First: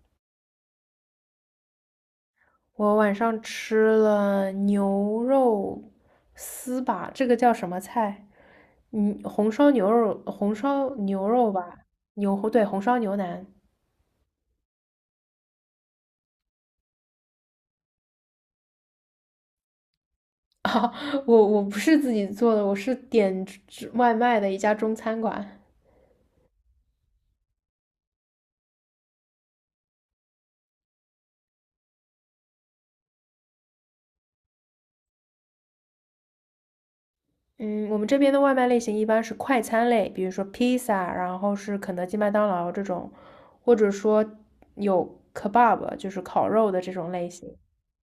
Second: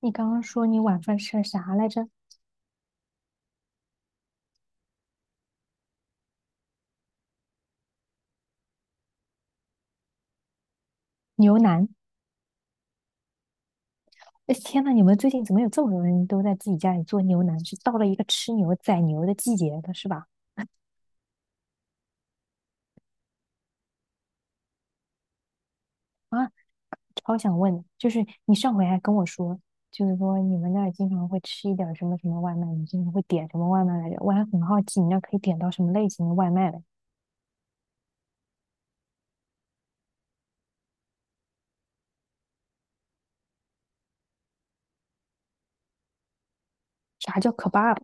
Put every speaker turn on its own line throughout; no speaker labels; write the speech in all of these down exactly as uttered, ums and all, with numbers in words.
你刚刚说你晚饭吃了啥来着？
我晚上吃了牛肉丝吧，这个叫什么菜？嗯，红烧牛肉，红烧牛肉
牛
吧，
腩。
牛，对，红烧牛腩。
哎，天呐，你们最近怎么有这么多人都在自己家里做牛腩？是到了一个吃牛宰牛的季节了，是吧？
啊，我我不是自己做的，我是点吃外卖的一家中餐馆。
啊，超想问，就是你上回还跟我说，就是说你们那儿经常会吃一点儿什么什么外卖，你经常会点什么外卖来着？我还很好奇，你那儿可以点到什么类型的外卖嘞？
嗯，我们这边的外卖类型一般是快餐类，比如说披萨，然后是肯德基、麦当劳这种，或者说有 kebab，就是烤肉的这种类
啥叫
型。
kebab？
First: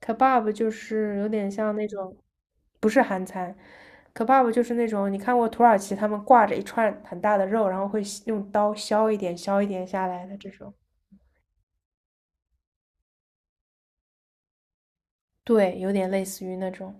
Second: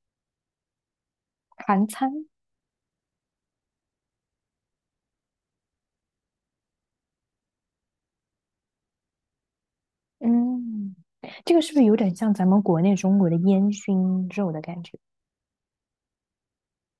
kebab 就是有点像那
韩
种，
餐？
不是韩餐，kebab 就是那种你看过土耳其他们挂着一串很大的肉，然后会削用刀削一点削一点下来的这种，
嗯，这个是不是有点像咱们国内中国的烟熏肉的感觉？
对，有点类似于那种。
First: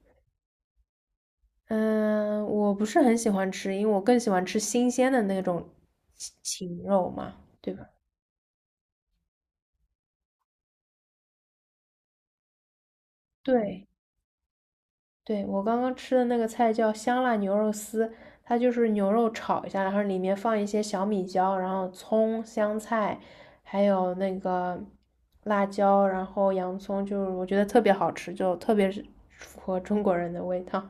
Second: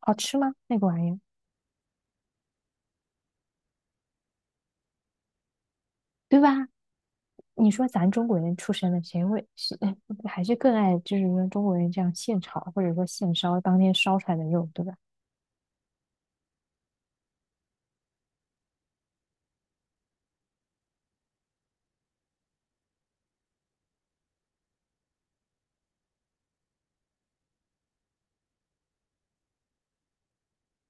好吃吗？那个玩意儿，
嗯，我不是很喜欢吃，因为我更喜欢吃新鲜的那种禽
对吧？
禽肉嘛，
你
对吧？
说咱中国人出身的，谁会是还是更爱就是说中国人这样现炒或者说现烧当
对。
天烧出来的肉，对吧？
对，我刚刚吃的那个菜叫香辣牛肉丝，它就是牛肉炒一下，然后里面放一些小米椒，然后葱、香菜，还有那个辣椒，然后洋葱，就是我觉得特别好吃，就特别是符合中国人的味道。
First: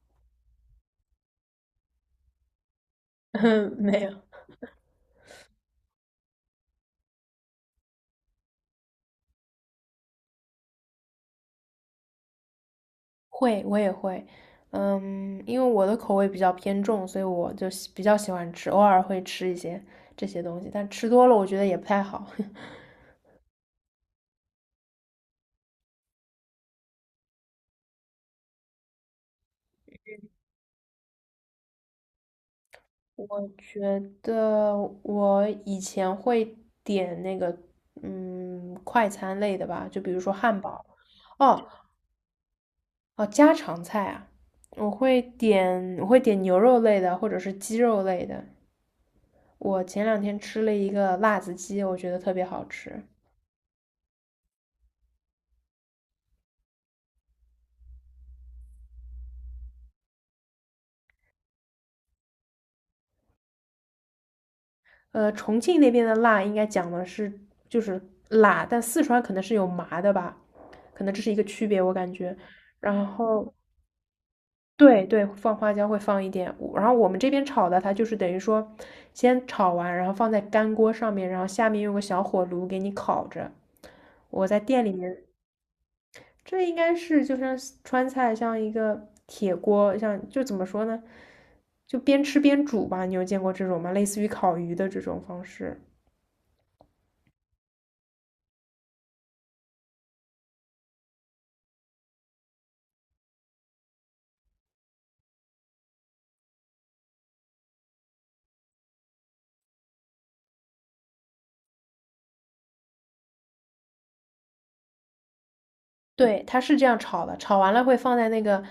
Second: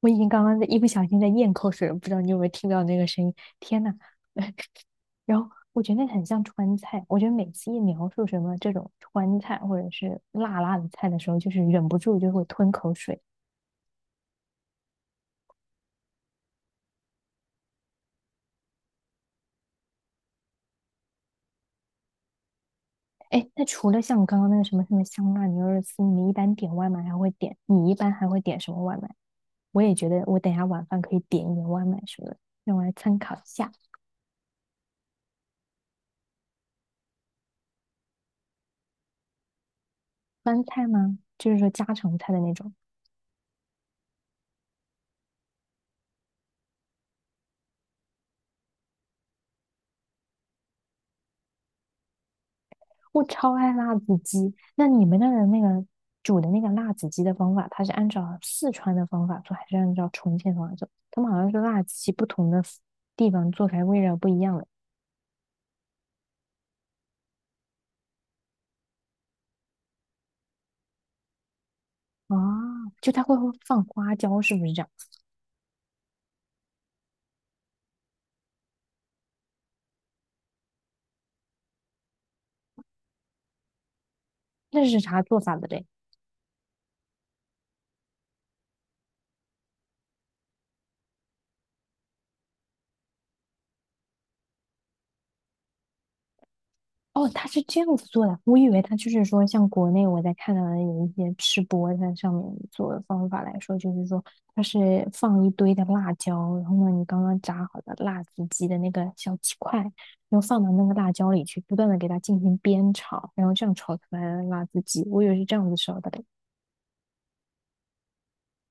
我已经刚刚在一不小心在咽口水了，不知道你有没有听到那个声 音？
嗯
天呐，
没有，
然后我觉得那很像川菜，我觉得每次一描述什么这种川菜或者是辣辣的菜的时候，就是忍不住就会吞口水。
会，我也会。嗯，因为我的口味比较偏重，所以我就喜比较喜欢吃，偶尔会吃一些这些东西，但吃多了我觉得也不太好。
哎，那除了像刚刚那个什么什么香辣牛肉丝，你一般点外卖还会点？你一般还会点什么外卖？我也觉得我等一下晚饭可以点一点外卖什么的，让我来参考一
我
下。
觉得我以前会点那个，嗯，快餐类的吧，就比如说汉
川
堡。
菜吗？就是
哦
说家常菜的那种，
哦，家常菜啊，我会点我会点牛肉类的或者是鸡肉类的。我前两天吃了一个辣子鸡，我觉得特别好吃。
我超爱辣子鸡。那你们那儿的那个煮的那个辣子鸡的方法，它是按照四川的方法做，还是按照重庆的方法做？他们好像是辣子鸡不同的地方做出来味道不一样的。
呃，重庆那边的辣应该讲的是就是辣，但四川可能是有麻的吧，可能这是一个区别，我感觉。
哦，
然
就它会会
后
放花椒，是不是这样？
对对，放花椒会放一点，我然后我们这边炒的它就是等于说，先炒完，然后放在干锅上面，然后下面用个小火炉给你烤着。我在店
那
里
是
面，
啥做法的嘞？
这应该是就像川菜，像一个铁锅，像就怎么说呢，就边吃边煮吧。你有见过这种吗？类似于烤鱼的这种方式。
哦，他是这样子做的，我以为他就是说，像国内我在看到的有一些吃播在上面做的方法来说，就是说它是放一堆的辣椒，然后呢，你刚刚炸好的辣子鸡的那个小鸡块，然后放到那个辣椒里去，不断的给它进行煸炒，然后这样炒出来的辣子鸡，我以为是这样子烧的嘞。
对，它是这样炒的，炒完了会放在那个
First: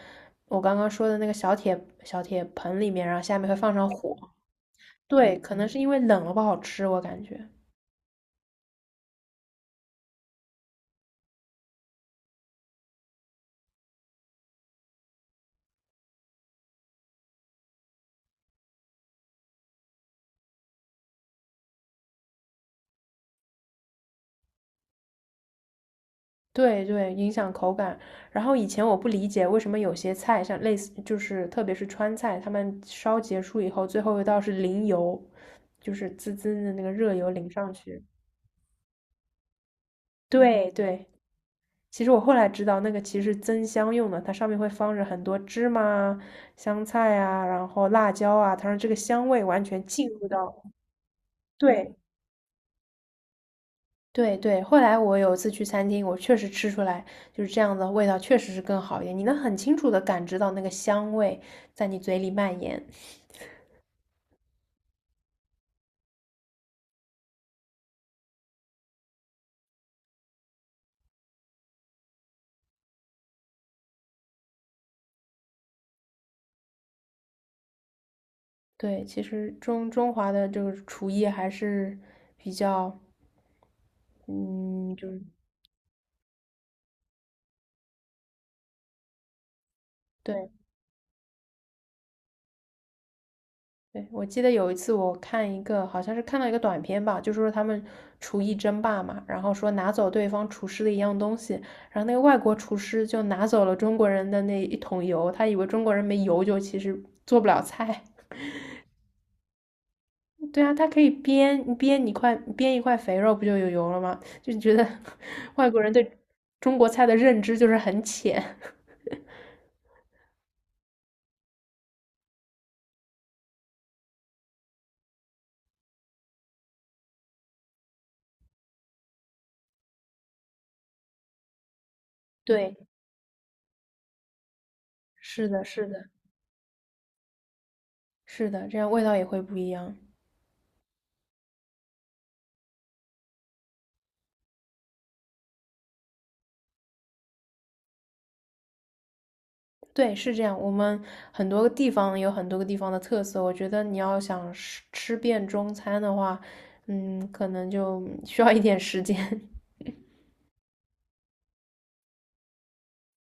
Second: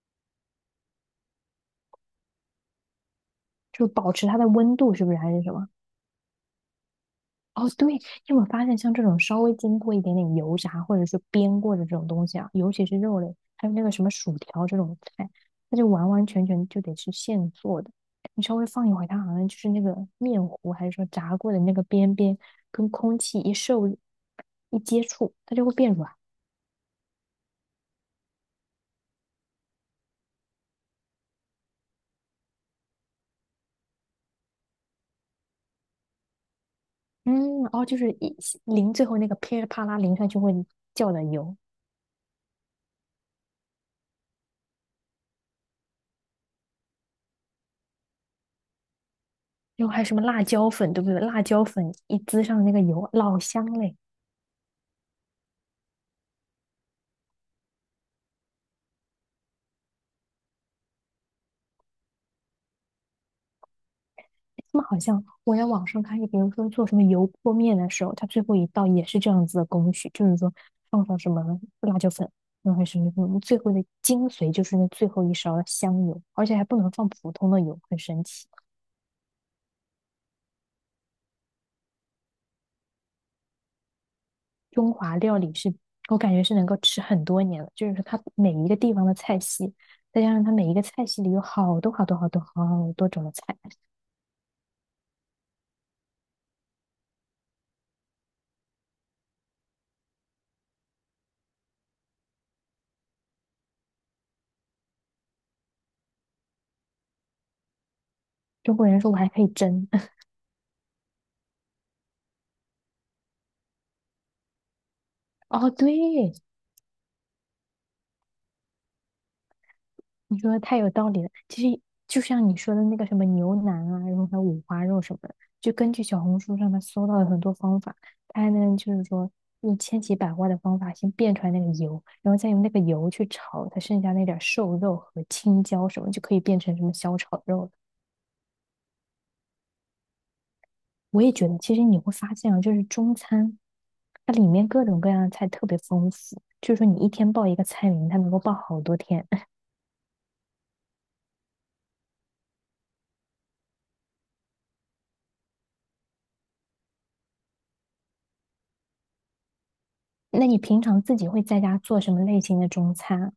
我刚刚说的那个小铁小铁盆里面，然后下面会放
就
上
保
火。
持它的温度，是不是还
对，
是什
可能
么？
是因为冷了不好吃，我感觉。
哦，对，你有没有发现，像这种稍微经过一点点油炸或者是煸过的这种东西啊，尤其是肉类，还有那个什么薯条这种菜，它就完完全全就得是现做的。你稍微放一会儿，它好像就是那个面糊还是说炸过的那个边边跟空气一受一接触，它就会变软。
对对，影响口感。然后以前我不理解为什么有些菜，像类似就是特别是川菜，他们烧结束以后，最后一道是淋油，就是滋滋的那个热油淋
嗯，
上
哦，就
去。
是一淋最后那个噼里啪啦淋上去会
对对，
叫的油，
其实我后来知道那个其实是增香用的，它上面会放着很多芝麻啊香菜啊，然后辣椒啊，它让这个香味完全
然后还有
进
什么
入
辣
到，
椒粉，对不对？辣椒粉
对
一滋上那个油，老香嘞。
对对，后来我有一次去餐厅，我确实吃出来就是这样的味道，确实是更好一点。你能很清楚的感知到那个香味在你嘴里蔓延。
他们好像我在网上看，就比如说做什么油泼面的时候，它最后一道也是这样子的工序，就是说放上什么辣椒粉，然后什么什么，最后的精髓就是那最后一勺的香油，而且还不能放普通的油，很神奇。
对，其实中中华的这个厨艺还是比较，
中
嗯，就
华
是
料理是我感觉是能够吃很多年的，就是它每一个地方的菜系，再加上
对
它每一个菜系里有好多好多好多好多种的菜。
对。我记得有一次我看一个，好像是看到一个短片吧，就说他们厨艺争霸嘛，然后说拿走对方厨师的一样东西，然后那个外国厨师就拿走了中国人的那一桶油，他以为中国人没油就其实做不了菜。
中国人说我还可以蒸，
对啊，它可以煸煸一块煸一块肥肉，不就有油了吗？就觉得 外
哦，
国人对
对，
中国菜的认知就是很浅。
你说的太有道理了。其实就像你说的那个什么牛腩啊，然后还有五花肉什么的，就根据小红书上面搜到的很多方法，它能就是说用千奇百怪的方法先变出来那个油，然后 再用那
对，
个油去炒它剩下那点儿瘦肉和
是的，
青
是
椒什
的，
么，就可以变成什么小炒肉了。
是的，这样味道也会不一样。
我也觉得，其实你会发现啊，就是中餐，它里面各种各样的菜特别丰富，就是说你一天报一个菜名，它能够报好多天。
对，是这样。我们很多个地方有很多个地方的特色，我觉得你要想吃吃遍中餐的话，嗯，可能就 需要一点时间。
那你平常自己会在家做什么类型的中餐啊？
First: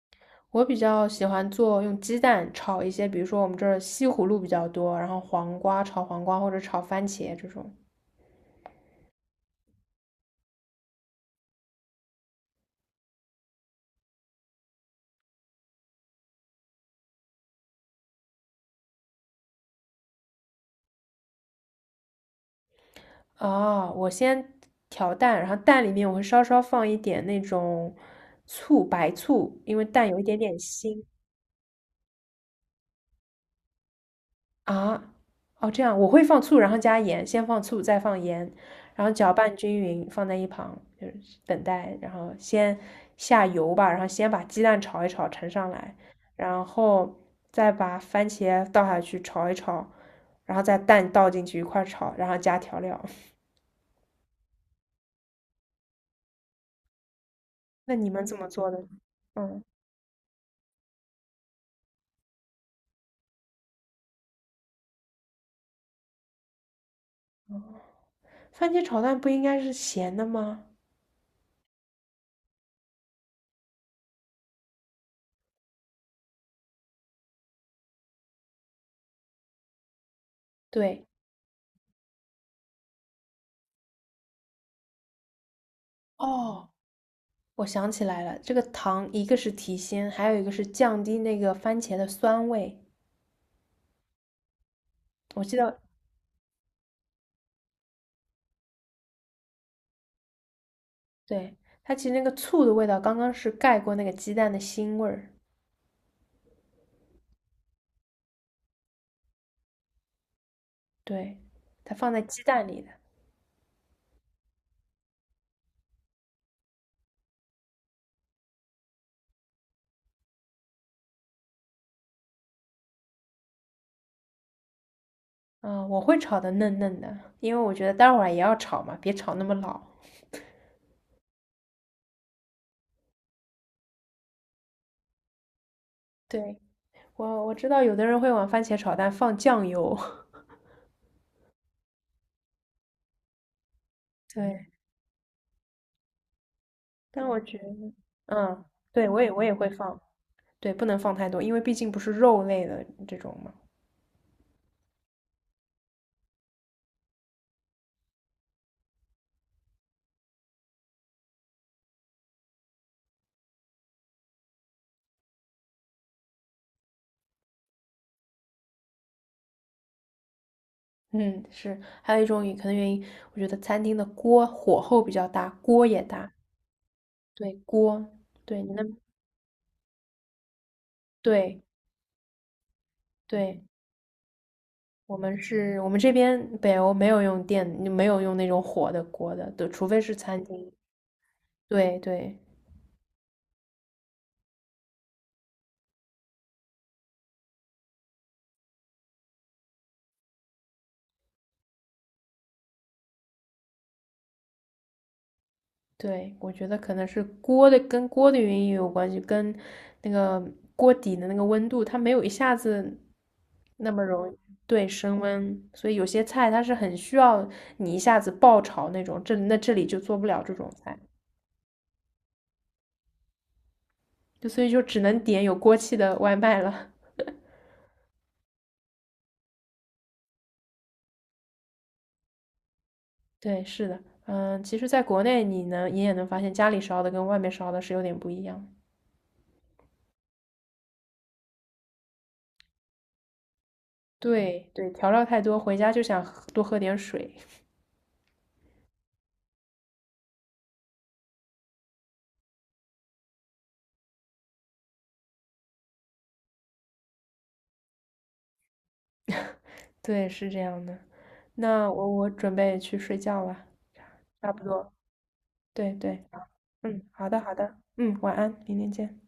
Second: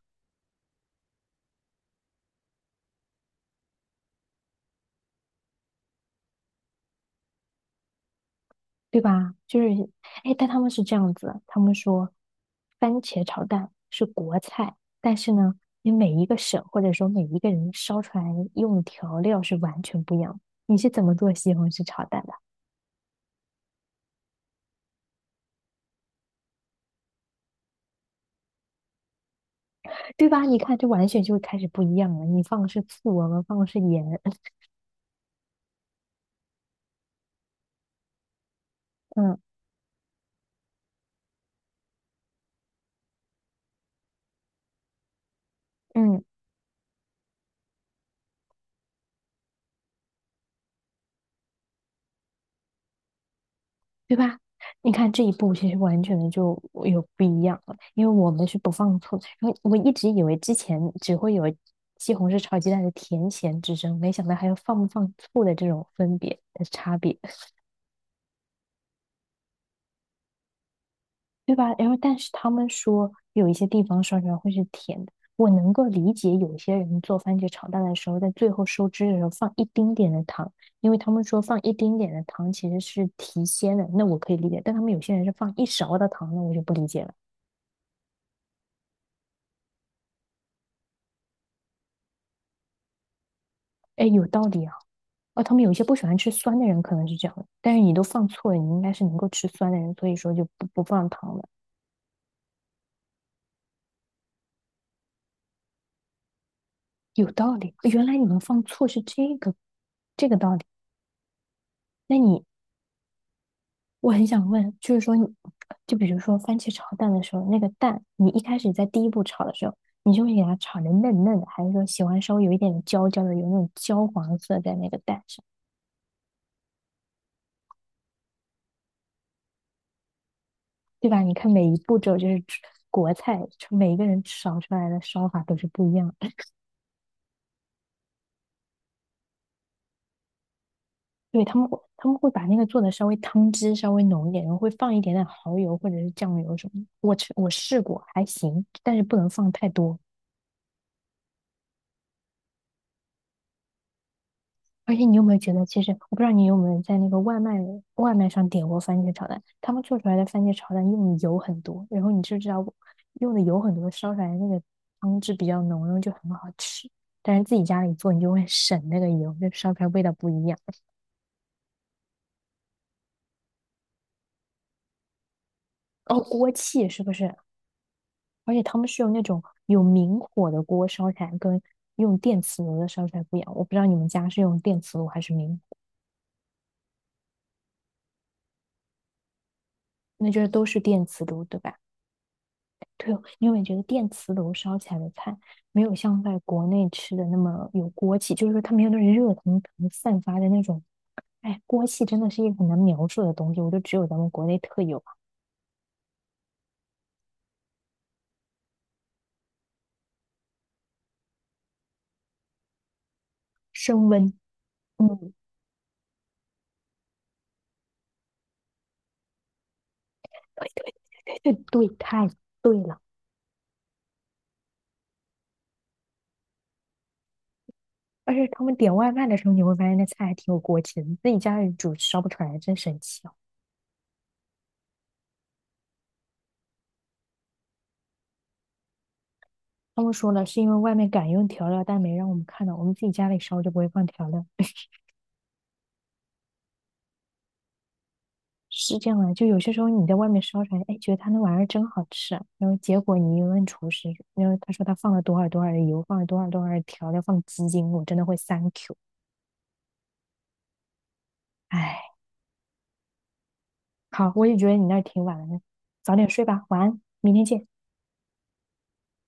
我比较喜欢做用鸡蛋炒一些，比如说我们这儿西葫芦比较多，然后黄瓜炒黄瓜或者炒番茄这种。
对吧？就是，哎，但他们是这样子，他们说番茄炒蛋是国菜，但是呢，你每一个省或者说每一个人烧出来用的调料是完全不一样的。你是怎么做西红柿炒蛋的？
哦，我先调蛋，然后蛋里面我会稍稍放一点那种醋，白醋，因为蛋有一
对
点
吧？
点
你看，这
腥
完全就开始不一样了。你放的是醋，我们放的是盐。
啊。哦，这样我会放醋，然后加盐，先放醋，再放盐，然后搅
嗯
拌均匀，放在一旁，就是等待。然后先下油吧，然后先把鸡蛋炒一炒，盛上来，
嗯，
然后再把番茄倒下去炒一炒，然后再蛋倒进去一块儿炒，然后加调料。
对吧？你看这一步其实完全的就有不一样了，
那
因
你
为
们
我
怎
们
么
是
做
不
的？
放醋。然后
嗯。
我一直以为之前只会有西红柿炒鸡蛋的甜咸之争，没想到还有放不放醋的这种分别的差别，
番茄炒蛋不应该是咸的吗？
对吧？然后但是他们说有一些地方烧出来会是甜的，我能够理解有些人做番茄炒蛋的时候，在最后收汁的时候放一丁点的糖，因为
对，
他们说放一丁点的糖其实是提鲜的，那我可以理解。但他们有些人是放一勺的糖，那我就
哦，
不理解了。
我想起来了，这个糖一个是提鲜，还有一个是降低那个番茄的酸味。
哎，有道理啊。哦，
我
他
记
们有一
得，
些不喜欢吃酸的人可能是这样的，但是你都放错了，你应该是能够吃酸的人，所以说就不不放糖了。
对，它其实那个醋的味道刚刚是盖过那个鸡蛋的腥味儿，
有道理，哦原来你们放错是这个这个道理。
对，它放
那
在鸡
你，
蛋里的。
我很想问，就是说你就比如说番茄炒蛋的时候，那个蛋，你一开始在第一步炒的时候，你就会给它炒的嫩嫩的，还是说喜欢稍微有一点焦焦的，有那种焦黄色在那个蛋上，
嗯，我会炒的嫩嫩的，因为我觉得待会儿也要炒嘛，别炒那么老。
对吧？你看每一步骤就是吃国菜，每一个人炒出来的烧法都是不一样的。
对，我我知道有的人会往番茄炒蛋放酱油，
对，他们会他们会把那个做的稍微汤汁稍微浓一 点，然后
对，
会放一点点蚝油或者是酱油什么的。我
但
吃
我
我
觉
试
得，
过，还
嗯，
行，但是
对，
不
我
能
也我
放
也会
太多。
放。对，不能放太多，因为毕竟不是肉类的这种嘛。
而且你有没有觉得，其实我不知道你有没有在那个外卖外卖上点过番茄炒蛋，他们做出来的番茄炒蛋用的油很多，然后你就知道用的油很多，烧出来的那个汤汁比较浓，然后就很好吃。但是自己家里做，你就会 省那个油，就烧出来味道不一样。
嗯，是，还有一种也可能原因，我觉得餐厅的锅火候比较大，锅也
哦，
大。
锅气是不是？
对，锅，
而
对，
且
你
他
那，
们是用那种有明火的锅烧起来，跟
对
用电磁炉的烧出来不一样。
对，
我不知道你们家是用电磁炉
我
还是
们
明火？
是，我们这边北欧没有用电，没有用那种火的锅的，对，除非是
那就
餐
是都
厅。
是电磁炉，对吧？
对对。
对哦，你有没有觉得电磁炉烧起来的菜没有像在国内吃的那么有锅气？就是说它没有那种热腾腾散发的那种，哎，锅气真的是一个很难描述的东西，我就只有咱们国内特有
对，我觉得可能是锅的跟锅的原因也有关系，跟那个锅底的那个温度，它没有一下子那么
升
容
温。
易对升
嗯，
温，所以有些菜它是很需要你一下子爆炒那种，这那这里就做不了这种菜，
对对，太对了。
就所以就只能点有锅气的外卖了。
而且他们点外卖的时候，你会发现那菜还挺有锅气的，你自己家里煮烧不出来，真神奇。
对，是的，嗯，其实在国内你能你也能发现家里烧的跟外面烧的是有点不一样。
他们说了，是因为外面敢用调料，但没让我们看到，我们自己家里烧就不会放调料，
对对，调料太多，回家就想喝多喝点水。
是这样的。就有些时候你在外面烧出来，哎，觉得他那玩意儿真好吃啊，然后结果你一问厨师，然后他说他放了多少多少的油，放了多少多少的调料，放鸡精，我真的会 thank you。
对，是这样的。那我
哎，
我准备去睡觉了，
好，我
差
也
不
觉得你
多。
那儿挺晚了，呢，
对
早
对，
点睡吧，晚安，
嗯，好
明
的
天
好
见。
的，嗯，晚安，明天见。